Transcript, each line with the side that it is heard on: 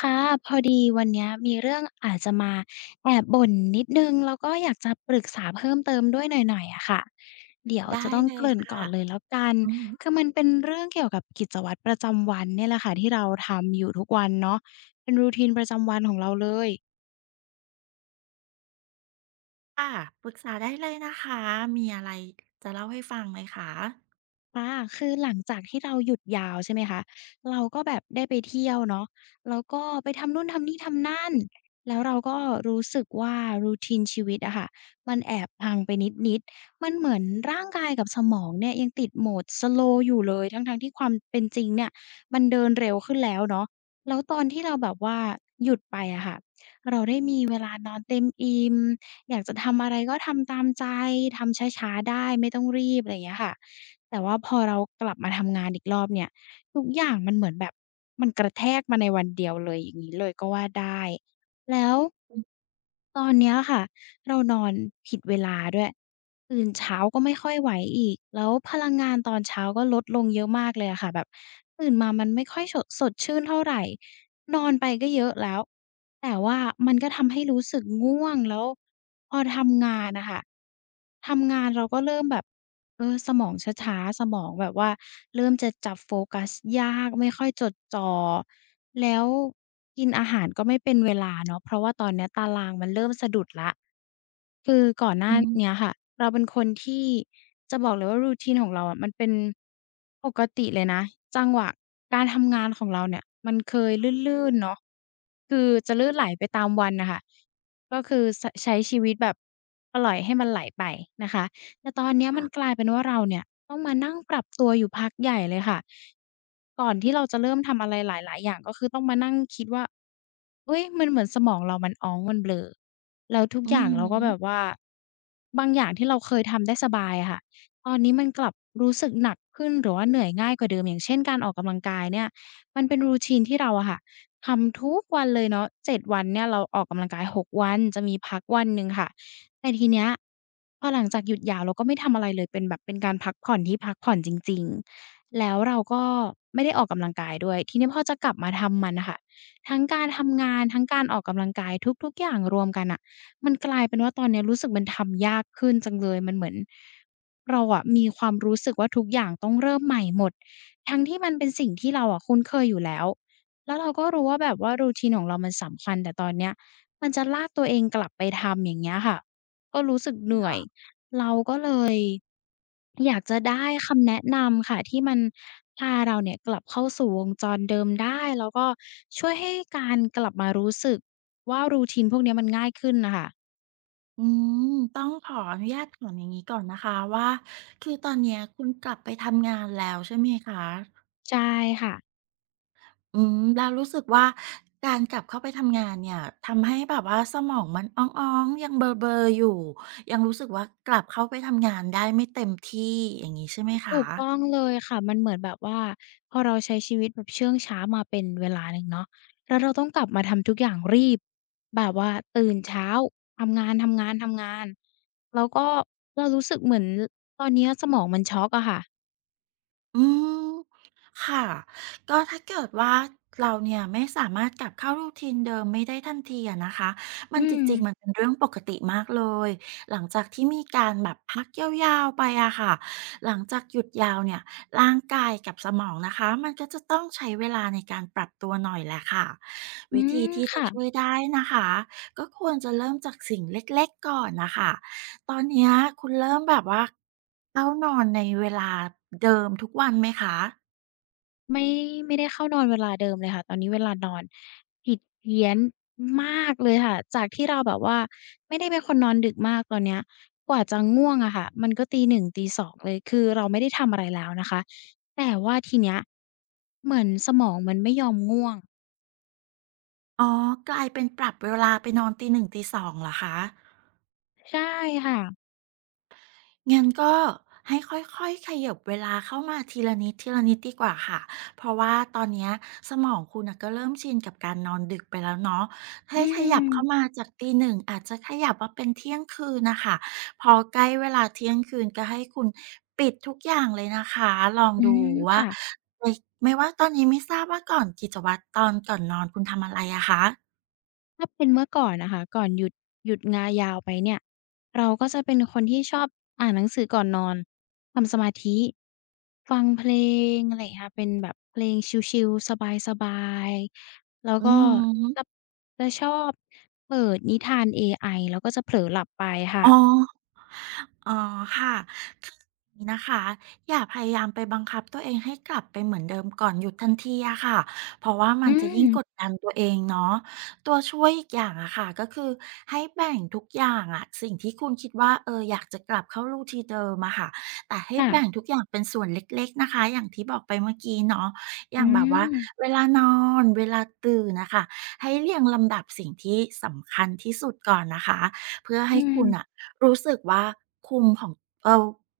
left: ค่ะพอดีวันเนี้ยมีเรื่องอาจจะมาแอบบ่นนิดหนึ่งแล้วก็อยากจะปรึกษาเพิ่มเติมด้วยหน่อยๆอะค่ะเดี๋ยว
right: ได้
left: จะต้อง
right: เล
left: เก
right: ย
left: ริ่นก่
right: ค่ะ
left: อนเลยแล้วกัน
right: อือฮึ
left: คือมันเป็นเรื่องเกี่ยวกับกิจวัตรประจำวันเนี่ยแหละค่ะที่เราทำอยู่ทุกวันเนาะเป็น routine ประจำวันของเราเลย
right: ค่ะปรึกษาได้เลยนะคะมีอะไรจะเล่าให้ฟังไหมคะ
left: ค่ะคือหลังจากที่เราหยุดยาวใช่ไหมคะเราก็แบบได้ไปเที่ยวเนาะแล้วก็ไปทำนู่นทำนี่ทำนั่นแล้วเราก็รู้สึกว่า routine ชีวิตอะค่ะมันแอบพังไปนิดๆมันเหมือนร่างกายกับสมองเนี่ยยังติด mode slow อยู่เลยทั้งๆที่ความเป็นจริงเนี่ยมันเดินเร็วขึ้นแล้วเนาะแล้วตอนที่เราแบบว่าหยุดไปอะค่ะเราได้มีเวลานอนเต็มอิ่ม อยากจะทำอะไรก็ทำตามใจทำช้าๆได้ไม่ต้องรีบอะไรอย่างเงี้ยค่ะแต่ว่าพอเรากลับมาทำงานอีกรอบเนี่ยทุกอย่างมันเหมือนแบบมันกระแทกมาในวันเดียวเลยอย่างงี้เลยก็ว่าได้แล้ว
right: อือ
left: ตอนเนี้ยค่ะเรานอนผิดเวลาด้วยตื่นเช้าก็ไม่ค่อยไหวอีกแล้วพลังงานตอนเช้าก็ลดลงเยอะมากเลยอะค่ะแบบตื่นมามันไม่ค่อยชดสดชื่นเท่าไรนอนไปก็เยอะแล้ว แต่ว่ามันก็ทำให้รู้สึกง่วงแล้วพอทำงานน่ะค่ะทำงานเราก็เริ่มแบบสมองช้าๆสมองแบบว่าเริ่มจะจับโฟกัสยากไม่ค่อยจดจ่อแล้วกินอาหารก็ไม่เป็นเวลาเนาะเพราะว่าตอนเนี้ยตารางมันเริ่มสะดุดแล้ว คือก่อนหน้า
right: อืม
left: เนี้ยค่ะเราเป็นคนที่จะบอกเลยว่า routine ของเราอะมันเป็นปกติเลยนะจังหวะการทำงานของเราเนี่ยมันเคยลื่นๆเนาะคือจะลื่นไหลไปตามวันน่ะค่ะก็คือสใช้ชีวิตแบบปล่อยให้มันไหลไปนะคะ แต่ตอนเนี้ยมันก
right: ค่ะ
left: ลายเป็นว่าเราเนี่ยต้องมานั่งปรับตัวอยู่พักใหญ่เลยค่ะก่อนที่เราจะเริ่มทำอะไรหลายๆอย่างก็คือต้องมานั่งคิดว่าเฮ้ยมันเหมือนสมองเรามันอ้องมันเบลอแล้วทุกอ
right: อื
left: ย่า
right: อ
left: งเรา
right: ฮึ
left: ก็แบบว่าบางอย่างที่เราเคยทำได้สบายอะค่ะตอนนี้มันกลับรู้สึกหนักขึ้นหรือว่าเหนื่อยง่ายกว่าเดิมอย่างเช่นการออกกำลังกายเนี่ยมันเป็น routine ที่เราอะค่ะทำทุกวันเลยเนาะเจ็ดวันเนี่ยเราออกกำลังกาย6วันจะมีพักวันหนึ่งค่ะ แต่ทีเนี้ยพอหลังจากหยุดยาวเราก็ไม่ทำอะไรเลยเป็นแบบเป็นการพักผ่อนที่พักผ่อนจริงๆแล้วเราก็ไม่ได้ออกกำลังกายด้วยทีนี้พอจะกลับมาทำมันน่ะค่ะทั้งการทำงานทั้งการออกกำลังกายทุกๆอย่างรวมกันน่ะมันกลายเป็นว่าตอนเนี้ยรู้สึกมันทำยากขึ้นจังเลยมันเหมือนเราอะมีความรู้สึกว่าทุกอย่างต้องเริ่มใหม่หมดทั้งที่มันเป็นสิ่งที่เราอะคุ้นเคยอยู่แล้วแล้วเราก็รู้ว่าแบบว่า routine ของเรามันสำคัญแต่ตอนเนี้ยมันจะลากตัวเองกลับไปทำอย่างเงี้ยค่ะ ก็รู้สึกเหนื่อย
right: ค่ะ
left: เลยอยากจะได้คำแนะนำค่ะที่มันพาเราเนี่ยกลับเข้าสู่วงจรเดิมได้แล้วก็ช่วยให้การกลับมารู้สึกว่า routine พวกเนี้ยมันง่ายขึ้นน่ะค่ะ
right: ออืมต้องขออนุญาตถามอย่างงี้ก่อนนะคะว่าคือตอนเนี้ยคุณกลับไปทำงานแล้วใช่ไหมคะ
left: ใช่ค่ะ
right: อืมแล้วรู้สึกว่าการกลับเข้าไปทำงานเนี่ยทำให้แบบว่าสมองมันอ๊องๆยังเบลอๆอยู่ยังรู้สึกว่ากลับเข้าไปทำงานได้ไม่เต็มที่อย่างงี้ใช่ไหม
left: ถู
right: คะ
left: กต้องเลยค่ะมันเหมือนแบบว่าพอเราใช้ชีวิตแบบเชื่องช้ามาเป็นเวลาหนึ่งเนาะแล้วเราต้องกลับมาทำทุกอย่างรีบแบบว่าตื่นเช้าทำงานๆๆแล้วก็เรารู้สึกเหมือนตอนเนี้ยสมองมันช็อกอะค่ะ
right: อืมค่ะก็ถ้าเกิดว่าเราเนี่ยไม่สามารถกลับเข้ารู u t i เดิมไม่ได้ทันทีอะนะคะมัน
left: อื
right: จ
left: ม
right: ริงๆมันเป็นเรื่องปกติมากเลยหลังจากที่มีการแบบพักยาวๆไปอะค่ะหลังจากหยุดยาวเนี่ยร่างกายกับสมองนะคะมันก็จะต้องใช้เวลาในการปรับตัวหน่อยแหละค่ะ
left: อื
right: วิธี
left: ม
right: ที่จะ
left: ค่ะ
right: ช่วยได้นะคะก็ควรจะเริ่มจากสิ่งเล็กๆก่อนน่ะค่ะ ตอนเนี้ยคุณเริ่มแบบว่าเข้านอนในเวลาเดิมทุกวันไหมคะ
left: ไม่ไม่ได้เข้านอนเวลาเดิมเลยค่ะตอนนี้เวลานอนผิดเพี้ยนมากเลยค่ะจากที่เราแบบว่าไม่ได้เป็นคนนอนดึกมากตอนเนี้ยกว่าจะง่วงอะค่ะมันก็ตีหนึ่งตีสองเลยคือเราไม่ได้ทำอะไรแล้วนะคะแต่ว่าทีเนี้ยเหมือนสมองมันไม่ยอมง่วง
right: อ๋อ กลายเป็นปรับเวลาไปนอนตีหนึ่งตีสองเหรอคะ
left: ใช่ค่ะ
right: งั้นก็ให้ค่อยๆขยับเวลาเข้ามาทีละนิดทีละนิดดีกว่าค่ะเพราะว่าตอนเนี้ยสมองคุณน่ะก็เริ่มชินกับการนอนดึกไปแล้วเนาะ
left: อื
right: ให้ข
left: ม
right: ยับเข้ามาจากตีหนึ่งอาจจะขยับมาเป็นเที่ยงคืนนะคะพอใกล้เวลาเที่ยงคืนก็ให้คุณปิดทุกอย่างเลยนะคะลอง
left: อื
right: ดู
left: ม
right: ว่า
left: ค่ะ
right: ไม่ไม่ว่าตอนนี้ไม่ทราบว่าก่อนกิจวัตรตอนก่อนนอนคุณทำอะไรอะคะ
left: ถ้าเป็นเมื่อก่อนอะค่ะก่อนหยุดหยุดงายาวไปเนี่ยเราก็จะเป็นคนที่ชอบอ่านหนังสือก่อนนอนทำสมาธิฟังเพลงอะไรอย่างเงี้ยค่ะเป็นแบบเพลงชิลๆสบายๆแล้ว
right: อื
left: ก็จะ
right: ม
left: จะชอบเปิดนิทานเอไอแล้วก็จะเผลอหลับไปค่ะ
right: อ๋อ อ๋อค่ะคืออย่างนี้นะคะอย่าพยายามไปบังคับตัวเองให้กลับไปเหมือนเดิมก่อนหยุดทันทีอะค่ะเพราะว่ามั
left: อื
right: นจะ
left: ม
right: ยิ่งกดดันตัวเองเนาะตัวช่วยอีกอย่างอะค่ะก็คือให้แบ่งทุกอย่างอะสิ่งที่คุณคิดว่าอยากจะกลับเข้ารูทีนเดิมอะค่ะแต่ให้
left: ค่ะ
right: แบ่งทุกอย่างเป็นส่วนเล็กๆนะคะอย่างที่บอกไปเมื่อกี้เนาะอ
left: อื
right: ย่างแบบว่า
left: ม
right: เวลานอนเวลาตื่นนะคะให้เรียงลำดับสิ่งที่สำคัญที่สุดก่อนนะคะ เพื่อ
left: อื
right: ให้คุณอะ
left: ม
right: รู้สึกว่าคุมของเออ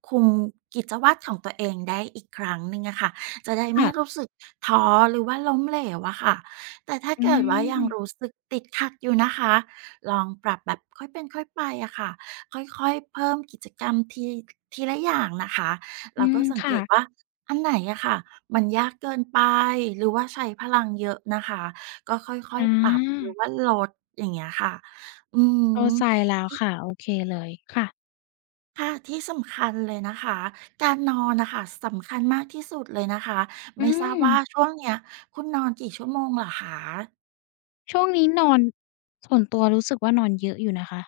right: คุมกิจวัตรของตัวเองได้อีกครั้งหนึ่งอะค่ะจะได้ไม่รู้
left: ค่ะ
right: สึกท้อหรือว่าล้มเหลวอะค่ะแต่ถ้า
left: อื
right: เกิดว่ายัง
left: ม
right: รู้สึกติดขัดอยู่นะคะลองปรับแบบค่อยเป็นค่อยไปอะค่ะค่อยๆเพิ่มกิจกรรมทีละอย่างนะคะ
left: อื
right: แล้ว
left: ม
right: ก็สังเก
left: ค่ะ
right: ตว่าอันไหนอะค่ะมันยากเกินไปหรือว่าใช้พลังเยอะนะคะก็ค่อย
left: อา
right: ๆปรับหรือว่าลดอย่างเงี้ยค่ะอื
left: เข้า
right: ม
left: ใจแล้วค่ะโอเคเลยค่ะ
right: ค่ะที่สำคัญเลยนะคะการนอนน่ะค่ะสำคัญมากที่สุดเลยนะคะ
left: อื
right: ไม่ทราบ
left: ม
right: ว่าช่วงเนี้ยคุณนอนกี่ชั่วโมงเหรอคะ
left: ช่วงนี้นอนส่วนตัวรู้สึกว่านอนเยอะอยู่นะคะ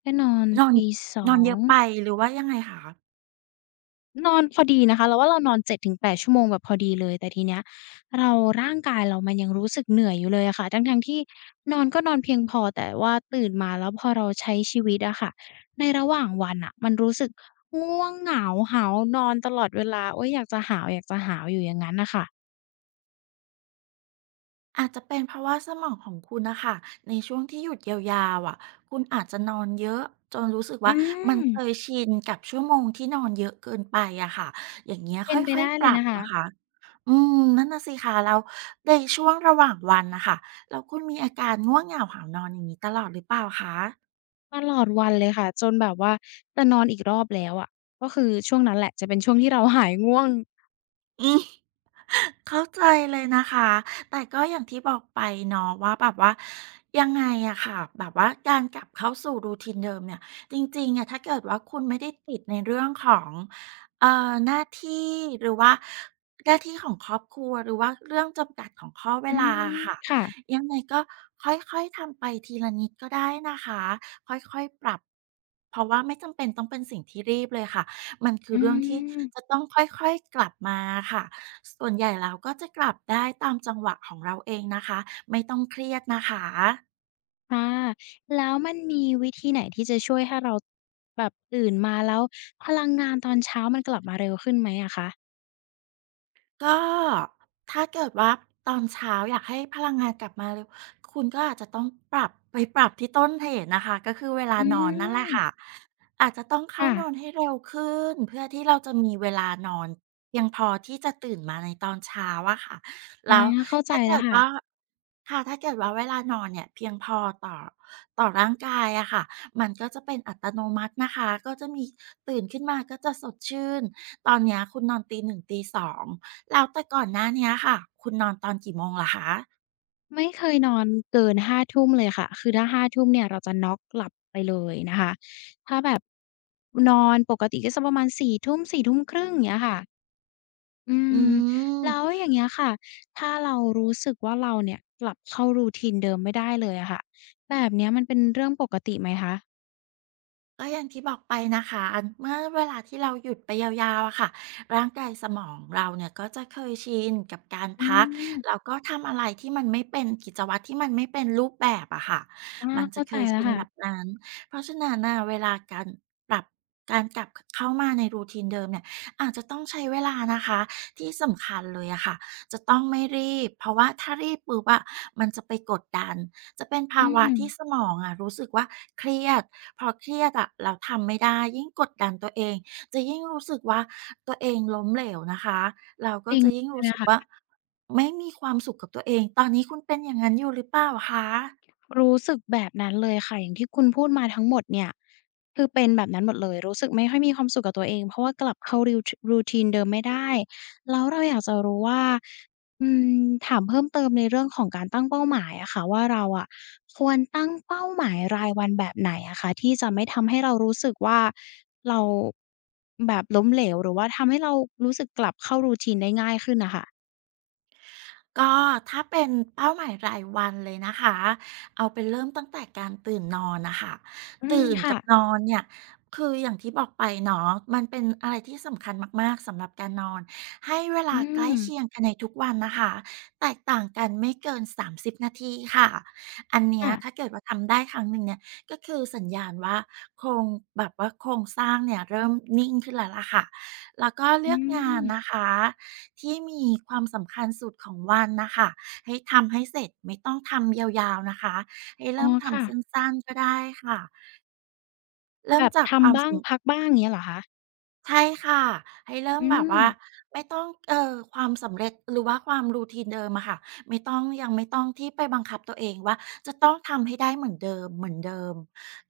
left: ไดนอน
right: นอน
left: ตีส
right: น
left: อ
right: อนเย
left: ง
right: อะไปหรือว่ายังไงคะ
left: นอนพอดีนะคะเราว่าเรานอน7-8ชั่วโมงแบบพอดีเลยแต่ทีเนี้ยเราร่างกายเรามันยังรู้สึกเหนื่อยอยู่เลยอะค่ะทั้งๆที่นอนก็นอนเพียงพอแต่ว่าตื่นมาแล้วพอเราใช้ชีวิตอะค่ะในระหว่างวันน่ะมันรู้สึกง่วงเหงาหาวนอนตลอดเวลาโอ๊ยอยากจะหาวอยากจะหาวอยู่อย่างงั้นน่ะค่ะ
right: อาจจะเป็นเพราะว่าสมองของคุณน่ะค่ะในช่วงที่หยุดยาวๆอะคุณอาจจะนอนเยอะจนรู้สึก
left: อื
right: ว่ามัน
left: ม
right: เคยชินกับชั่วโมงที่นอนเยอะเกินไปอะค่ะอย่างเงี้ย
left: เป็
right: ค
left: นไป
right: ่อย
left: ได้
right: ๆป
left: เล
right: รั
left: ย
right: บ
left: นะคะ
right: นะคะ อืมนั่นน่ะสิคะแล้วในช่วงระหว่างวันนะคะแล้วคุณมีอาการง่วงเหงาหาวนอนอย่างนี้ตลอดหรือเปล่าคะ
left: ตลอดวันเลยค่ะจนแบบว่าจะนอนอีกรอบแล้วอะก็คือช่วงนั้นแหละจะเป็นช่วงที่เรา หายง่วง
right: เข้าใจเลยนะคะ แต่ก็อย่างที่บอกไปเนาะว่าแบบว่ายังไงอะค่ะแบบว่าการกลับเข้าสู่ r ูทินเดิมเนี่ยจริงๆอะถ้าเกิดว่าคุณไม่ได้ติดในเรื่องของหน้าที่หรือว่าหน้าที่ของครอบครัวหรือว่าเรื่องจำกัดของข้อเว
left: อื
right: ลาะ
left: ม
right: ค่ะ
left: ค่ะ
right: ยังไงก็ค่อยๆทำไปทีละนิดก็ได้นะคะค่อยๆปรับเพราะว่าไม่จำเป็นต้องเป็นสิ่งที่รีบเลยค่ะมันคือ
left: อื
right: เรื่องที่จะ
left: ม
right: ต้องค่อยๆกลับมาค่ะ ส่วนใหญ่แล้วก็จะกลับได้ตามจังหวะของเราเองนะคะไม่ต้องเครียดนะคะ
left: ค่ะแล้วมันมีวิธีไหนที่จะช่วยให้เราแบบตื่นมาแล้วพลังงานตอนเช้ามันกลับมาเร็วขึ้นไหมอะคะ
right: ก็ถ้าเกิดว่าตอนเช้าอยากให้พลังงานกลับมาเร็วคุณก็อาจจะต้องปรับไปปรับที่ต้นเหตุนะคะก็คือเวลา
left: อื
right: นอนนั่นแหละ
left: ม
right: ค่ะอาจจะต้องเข้านอน
left: ค่ะ
right: ให้เร็วขึ้นเพื่อที่เราจะมีเวลานอนเพียงพอที่จะตื่นมาในตอนเช้าอะค่ะ
left: อา
right: แล้ว
left: เข้าใจ
right: ถ้าเกิ
left: แล้ว
right: ด
left: ค่ะ
right: ว่าค่ะถ้าเกิดว่าเวลานอนเนี่ยเพียงพอต่อต่อร่างกายอะค่ะมันก็จะเป็นอัตโนมัตินะคะก็จะมีตื่นขึ้นมาก็จะสดชื่นตอนเนี้ยคุณนอนตีหนึ่งตีสอง แล้วแต่ก่อนหน้าเนี้ยค่ะ คุณนอนตอนกี่โมงเหรอคะ
left: ไม่เคยนอนเกินห้าทุ่มเลยค่ะคือถ้าห้าทุ่มเนี่ยเราจะน็อกหลับไปเลยนะคะถ้าแบบนอนปกติก็จะประมาณสี่ทุ่มสี่ทุ่มครึ่งอย่างเงี้ยค่ะ อื
right: อื
left: มแล้ว
right: ม
left: อย่างเงี้ยค่ะถ้าเรารู้สึกว่าเราเนี่ยกลับเข้ารูทีนเดิมไม่ได้เลยอะค่ะแบบเนี้ยมันเป็นเรื่องปกติไหมคะ
right: ก็อย่างที่บอกไปนะคะเมื่อเวลาที่เราหยุดไปยาวๆอะค่ะร่างกายสมองเราเนี่ยก็จะเคยชินกับการ
left: อื
right: พักแล้ว
left: ม
right: ก็ทำอะไรที่มันไม่เป็นกิจวัตรที่มันไม่เป็นรูปแบบอะค่ะ
left: อา
right: มันจะ
left: เข้า
right: เค
left: ใจ
right: ย
left: แล้ว
right: ชินแบบ
left: ค่ะ
right: นั้นเพราะฉะนั้นน่ะเวลาการปรับการกลับเข้ามาในรูทีนเดิมเนี่ยอาจจะต้องใช้เวลานะคะที่สำคัญเลยอะค่ะจะต้องไม่รีบเพราะว่าถ้ารีบปุ๊บอะมันจะไปกดดัน จะเป็น
left: อื
right: ภาวะ
left: ม
right: ที่สมองอะรู้สึกว่าเครียดพอเครียดอะเราทำไม่ได้ยิ่งกดดันตัวเองจะยิ่งรู้สึกว่าตัวเองล้มเหลวนะคะเรา
left: จ
right: ก็
left: ริง
right: จะยิ่ง
left: เลย
right: รู้
left: นะ
right: สึกว่า
left: คะ
right: ไม่มีความสุขกับตัวเองตอนนี้คุณเป็นอย่างนั้นอยู่หรือเปล่าคะ
left: รู้สึกแบบนั้นเลยค่ะอย่างที่คุณพูดมาทั้งหมดเนี่ยคือเป็นแบบนั้นหมดเลยรู้สึกไม่ค่อยมีความสุขกับตัวเองเพราะว่ากลับเข้า routine เดิมไม่ได้แล้วเราอยากจะรู้ว่าอืมถามเพิ่มเติมในเรื่องของการตั้งเป้าหมายอะค่ะว่าเราอะควรตั้งเป้าหมายรายวันแบบไหนอะคะที่จะไม่ทำให้เรารู้สึกว่าเราแบบล้มเหลวหรือว่าทำให้เรารู้สึกกลับเข้า routine ได้ง่ายขึ้นน่ะค่ะ
right: ก็ถ้าเป็นเป้าหมายรายวันเลยนะคะเอาเป็นเริ่มตั้งแต่การตื่นนอนนะคะ
left: อืม
right: ตื่น
left: ค่ะ
right: กับนอนเนี่ยคืออย่างที่บอกไปเนาะมันเป็นอะไรที่สำคัญมากๆสำหรับการนอนให้เว
left: อื
right: ลาใกล้
left: ม
right: เคียงกันในทุกวันนะคะแตกต่างกันไม่เกิน30นาทีค่ะอันเนี้ย
left: ค่ะ
right: ถ้าเกิดว่าทำได้ครั้งหนึ่งเนี่ยก็คือสัญญาณว่าโครงแบบว่าโครงสร้างเนี่ยเริ่มนิ่งขึ้นแล้วล่ะค่ะแล้วก็
left: อื
right: เลือกงาน
left: ม
right: นะคะ ที่มีความสำคัญสุดของวันนะคะให้ทำให้เสร็จไม่ต้องทำยาวๆนะคะให้
left: อ๋อ
right: เริ่ม
left: ค่ะ
right: ทำสั้นๆก็ได้ค่ะเริ่
left: แบ
right: ม
left: บ
right: จากความ
left: ทำ
right: ส
left: บ้าง
right: ม
left: พักบ้างเงี้ยเหรอคะ
right: ใช่ค่ะให้เริ่ม
left: อื
right: แบบ
left: ม
right: ว่าไม่ต้องความสำเร็จหรือว่าความ routine เดิมอะค่ะไม่ต้องยังไม่ต้องที่ไปบังคับตัวเองว่าจะต้องทำให้ได้เหมือนเดิมเหมือนเดิม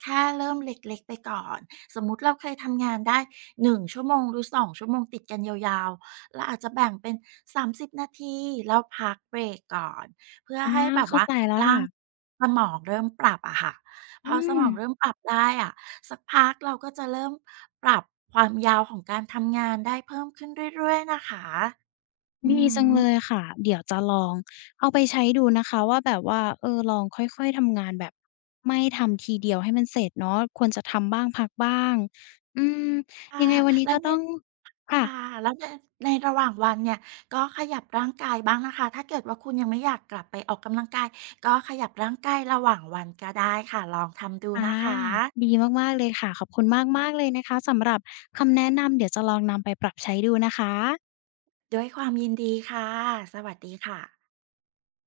right: แค่เริ่มเล็กๆไปก่อนสมมุติเราเคยทำงานได้หน1ชั่วโมงหรือ2ชั่วโมงติดกันยาวๆเราอาจจะแบ่งเป็น30นาทีแล้วพักเบรกก่อนเพื่อ
left: อา
right: ให้แบบ
left: เข้า
right: ว่า
left: ใจแล้ว
right: ร่า
left: ค่ะ
right: งสมองเริ่มปรับอะค่ะ พ
left: อื
right: อสม
left: ม
right: องเริ่มปรับได้อะสักพักเราก็จะเริ่มปรับความยาวของการทำงานได้เพิ่มขึ้นเรื่อยๆนะคะอื
left: ดีจัง
right: อ
left: เลยค่ะเดี๋ยวจะลองเอาไปใช้ดูนะคะว่าแบบว่าเออลองค่อยๆทำงานแบบไม่ทำทีเดียวให้มันเสร็จเนาะควรจะทำบ้างพักบ้างอืมยั
right: ค่ะ
left: งไงวันนี้
right: แล้ว
left: ก็
right: ใน
left: ต้อง
right: ค่ะ
left: ค่ะ
right: แล้วในในระหว่างวันเนี่ยก็ขยับร่างกายบ้างนะคะถ้าเกิดว่าคุณยังไม่อยากกลับไปออกกำลังกายก็ขยับร่างกายระหว่างวันก็ได้ค่ะลองทำดู
left: อา
right: นะคะ
left: ดีมากๆเลยค่ะขอบคุณมากๆเลยนะคะสำหรับคำแนะนำเดี๋ยวจะลองนำไปปรับใช้ดูนะคะ
right: ด้วยความยินดีค่ะสวัสดีค่ะ